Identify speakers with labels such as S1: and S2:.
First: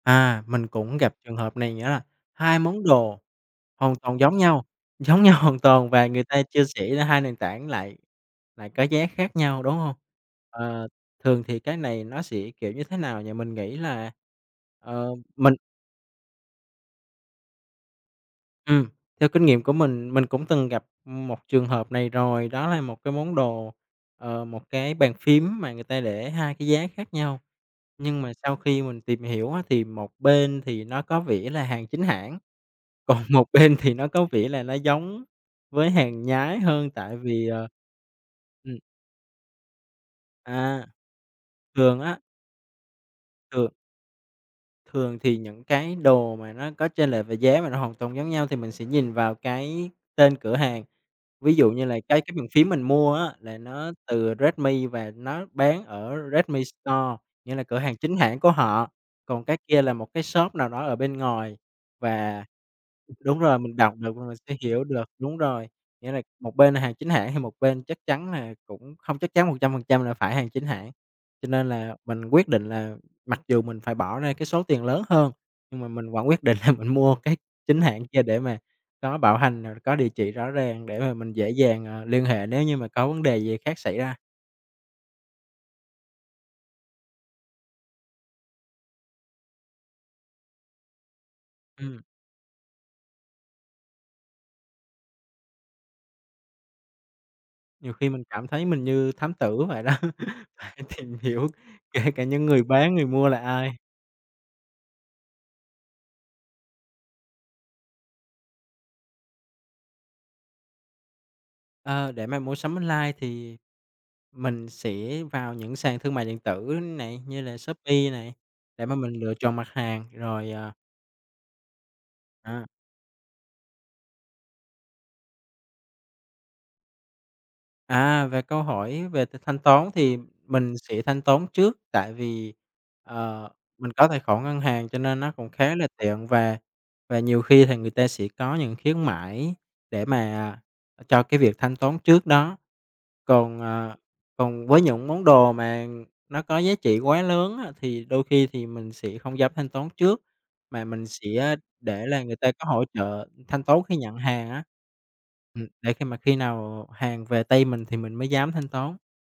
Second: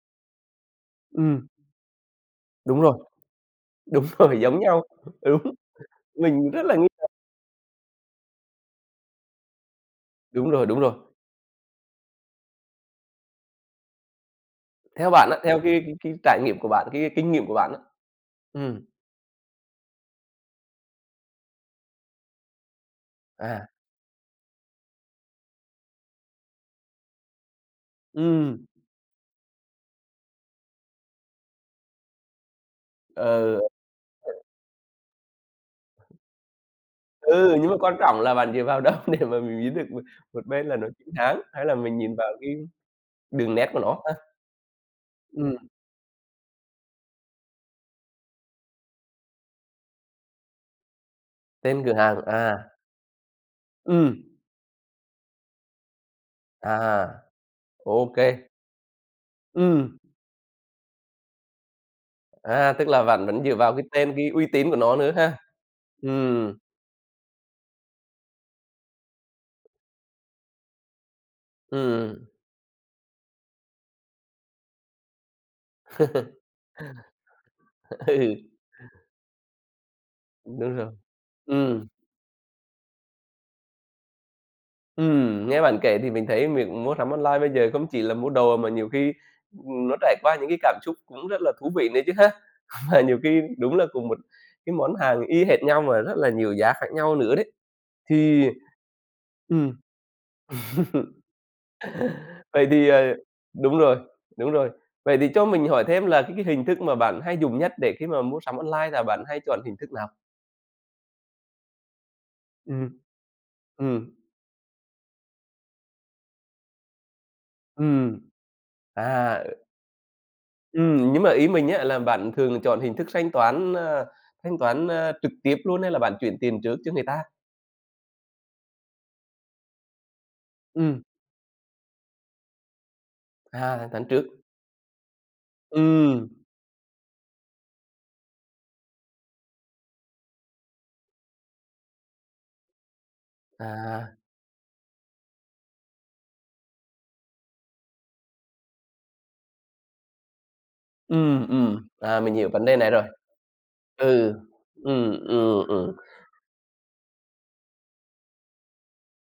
S1: À, mình cũng gặp trường
S2: Ừm.
S1: hợp này nữa là 2
S2: Đúng
S1: món
S2: rồi,
S1: đồ hoàn
S2: đúng
S1: toàn giống
S2: rồi, giống
S1: nhau
S2: nhau
S1: giống nhau
S2: đúng,
S1: hoàn toàn và người ta
S2: mình
S1: chia
S2: rất là nghi
S1: sẻ ra
S2: ngờ.
S1: 2 nền tảng lại lại có giá khác nhau, đúng hông?
S2: Đúng rồi, đúng
S1: Ờ,
S2: rồi.
S1: thường thì cái này nó sẽ, kiểu như, thế nào nhỉ? Mình nghĩ là,
S2: Theo
S1: ờ,
S2: bạn á,
S1: mình
S2: theo cái cái cái trải nghiệm của bạn cái cái kinh nghiệm của bạn á. Ừm.
S1: Ừm, theo kinh nghiệm của mình, mình cũng từng gặp, ừm, một trường hợp này rồi. Đó là 1 cái món
S2: À.
S1: đồ, ờ, một cái bàn phím mà người ta để 2 cái giá khác nhau, nhưng mà sau
S2: Ừm.
S1: khi mình tìm hiểu á thì một bên thì nó có vẻ là hàng chính hãng, còn một
S2: Ờ.
S1: bên thì nó có
S2: Hờ.
S1: vẻ là nó giống với hàng nhái hơn tại vì,
S2: Ừ,
S1: ờ.
S2: nhưng mà quan trọng là bạn dựa
S1: Ừm.
S2: vào đâu để mà mình biết được một một bên là
S1: À.
S2: nó chính hãng hay là mình
S1: Thường
S2: nhìn
S1: á
S2: vào cái đường nét
S1: thường
S2: của nó ha?
S1: thường thì
S2: Ừm.
S1: những cái đồ mà nó có chênh lệch về giá mà nó hoàn toàn giống nhau thì mình sẽ nhìn vào cái tên cửa hàng. Ví dụ
S2: Tên
S1: như
S2: cửa
S1: là cái
S2: hàng,
S1: cái bàn
S2: à.
S1: phím mình mua á là nó
S2: Ừm.
S1: từ Redmi và nó bán ở Redmi Store,
S2: À,
S1: nghĩa là cửa hàng
S2: OK.
S1: chính hãng của họ, còn cái kia là
S2: Ừm.
S1: một cái shop nào đó ở bên ngoài và
S2: À, tức là bạn
S1: đúng
S2: vẫn dựa
S1: rồi,
S2: vào
S1: mình
S2: cái
S1: đọc được
S2: tên,
S1: và
S2: cái
S1: mình
S2: uy
S1: sẽ
S2: tín của
S1: hiểu
S2: nó
S1: được,
S2: nữa
S1: đúng
S2: ha.
S1: rồi. Nghĩa là
S2: Ừm.
S1: một bên là hàng chính hãng thì một bên chắc chắn là cũng không chắc chắn 100% là phải hàng chính hãng. Cho nên là mình
S2: Ừm.
S1: quyết định là mặc dù mình phải bỏ ra cái số tiền lớn hơn, nhưng mà mình vẫn quyết định là mình mua cái chính
S2: À.
S1: hãng kia
S2: Ừ.
S1: để mà có bảo hành rồi có địa chỉ rõ
S2: Đúng
S1: ràng
S2: rồi,
S1: để mà mình dễ dàng,
S2: ừm.
S1: à, liên hệ nếu như mà có vấn đề gì khác xảy ra.
S2: Ừm, nghe bạn kể thì mình thấy việc mua sắm online bây giờ không chỉ là mua đồ, mà nhiều khi, ừm, nó trải qua những cái cảm xúc cũng rất là thú vị nữa
S1: Ừm.
S2: chứ ha? Và nhiều khi đúng là cùng một cái món hàng y hệt nhau mà rất là nhiều giá khác nhau nữa đấy,
S1: Nhiều khi mình cảm
S2: thì,
S1: thấy mình như thám tử
S2: ừm.
S1: vậy đó, phải tìm hiểu kể cả những người
S2: Vậy thì,
S1: bán,
S2: ờ,
S1: người mua là ai.
S2: đúng rồi, đúng rồi. Vậy thì cho mình hỏi thêm là cái cái hình thức mà bạn hay dùng nhất để khi mà mua sắm online là bạn hay chọn hình thức nào?
S1: Ờ, để mà mua sắm
S2: Ừm.
S1: online thì
S2: Ừm.
S1: mình sẽ vào những sàn thương mại điện tử này, như là Shopee
S2: Ừm,
S1: này để mà mình lựa
S2: à, ừ.
S1: chọn mặt hàng rồi, ờ
S2: Ừm, nhưng mà ý mình á, là bạn thường là
S1: À.
S2: chọn hình thức thanh toán, a, thanh toán, a, trực tiếp luôn hay là bạn chuyển tiền trước cho người ta?
S1: À, về câu hỏi về th thanh toán thì mình sẽ
S2: Ừm.
S1: thanh toán trước, tại vì, ờ,
S2: À, thanh
S1: mình
S2: toán
S1: có tài
S2: trước.
S1: khoản ngân hàng cho nên nó cũng khá là
S2: Ừm.
S1: tiện, và và nhiều khi thì người ta sẽ có những khuyến mãi để mà, à, cho cái việc thanh toán trước đó. Còn, à
S2: À.
S1: còn với những món đồ mà nó có giá trị quá lớn á thì đôi khi thì mình sẽ không dám thanh toán trước, mà mình
S2: Ừm,
S1: sẽ
S2: ừm,
S1: để
S2: à,
S1: là
S2: mình
S1: người
S2: hiểu
S1: ta
S2: vấn
S1: có
S2: đề
S1: hỗ
S2: này rồi.
S1: trợ thanh toán khi nhận
S2: Ừ,
S1: hàng á.
S2: ừm,
S1: Ừm,
S2: ừm, ừm.
S1: để khi mà khi nào hàng về tay mình thì mình mới dám thanh toán.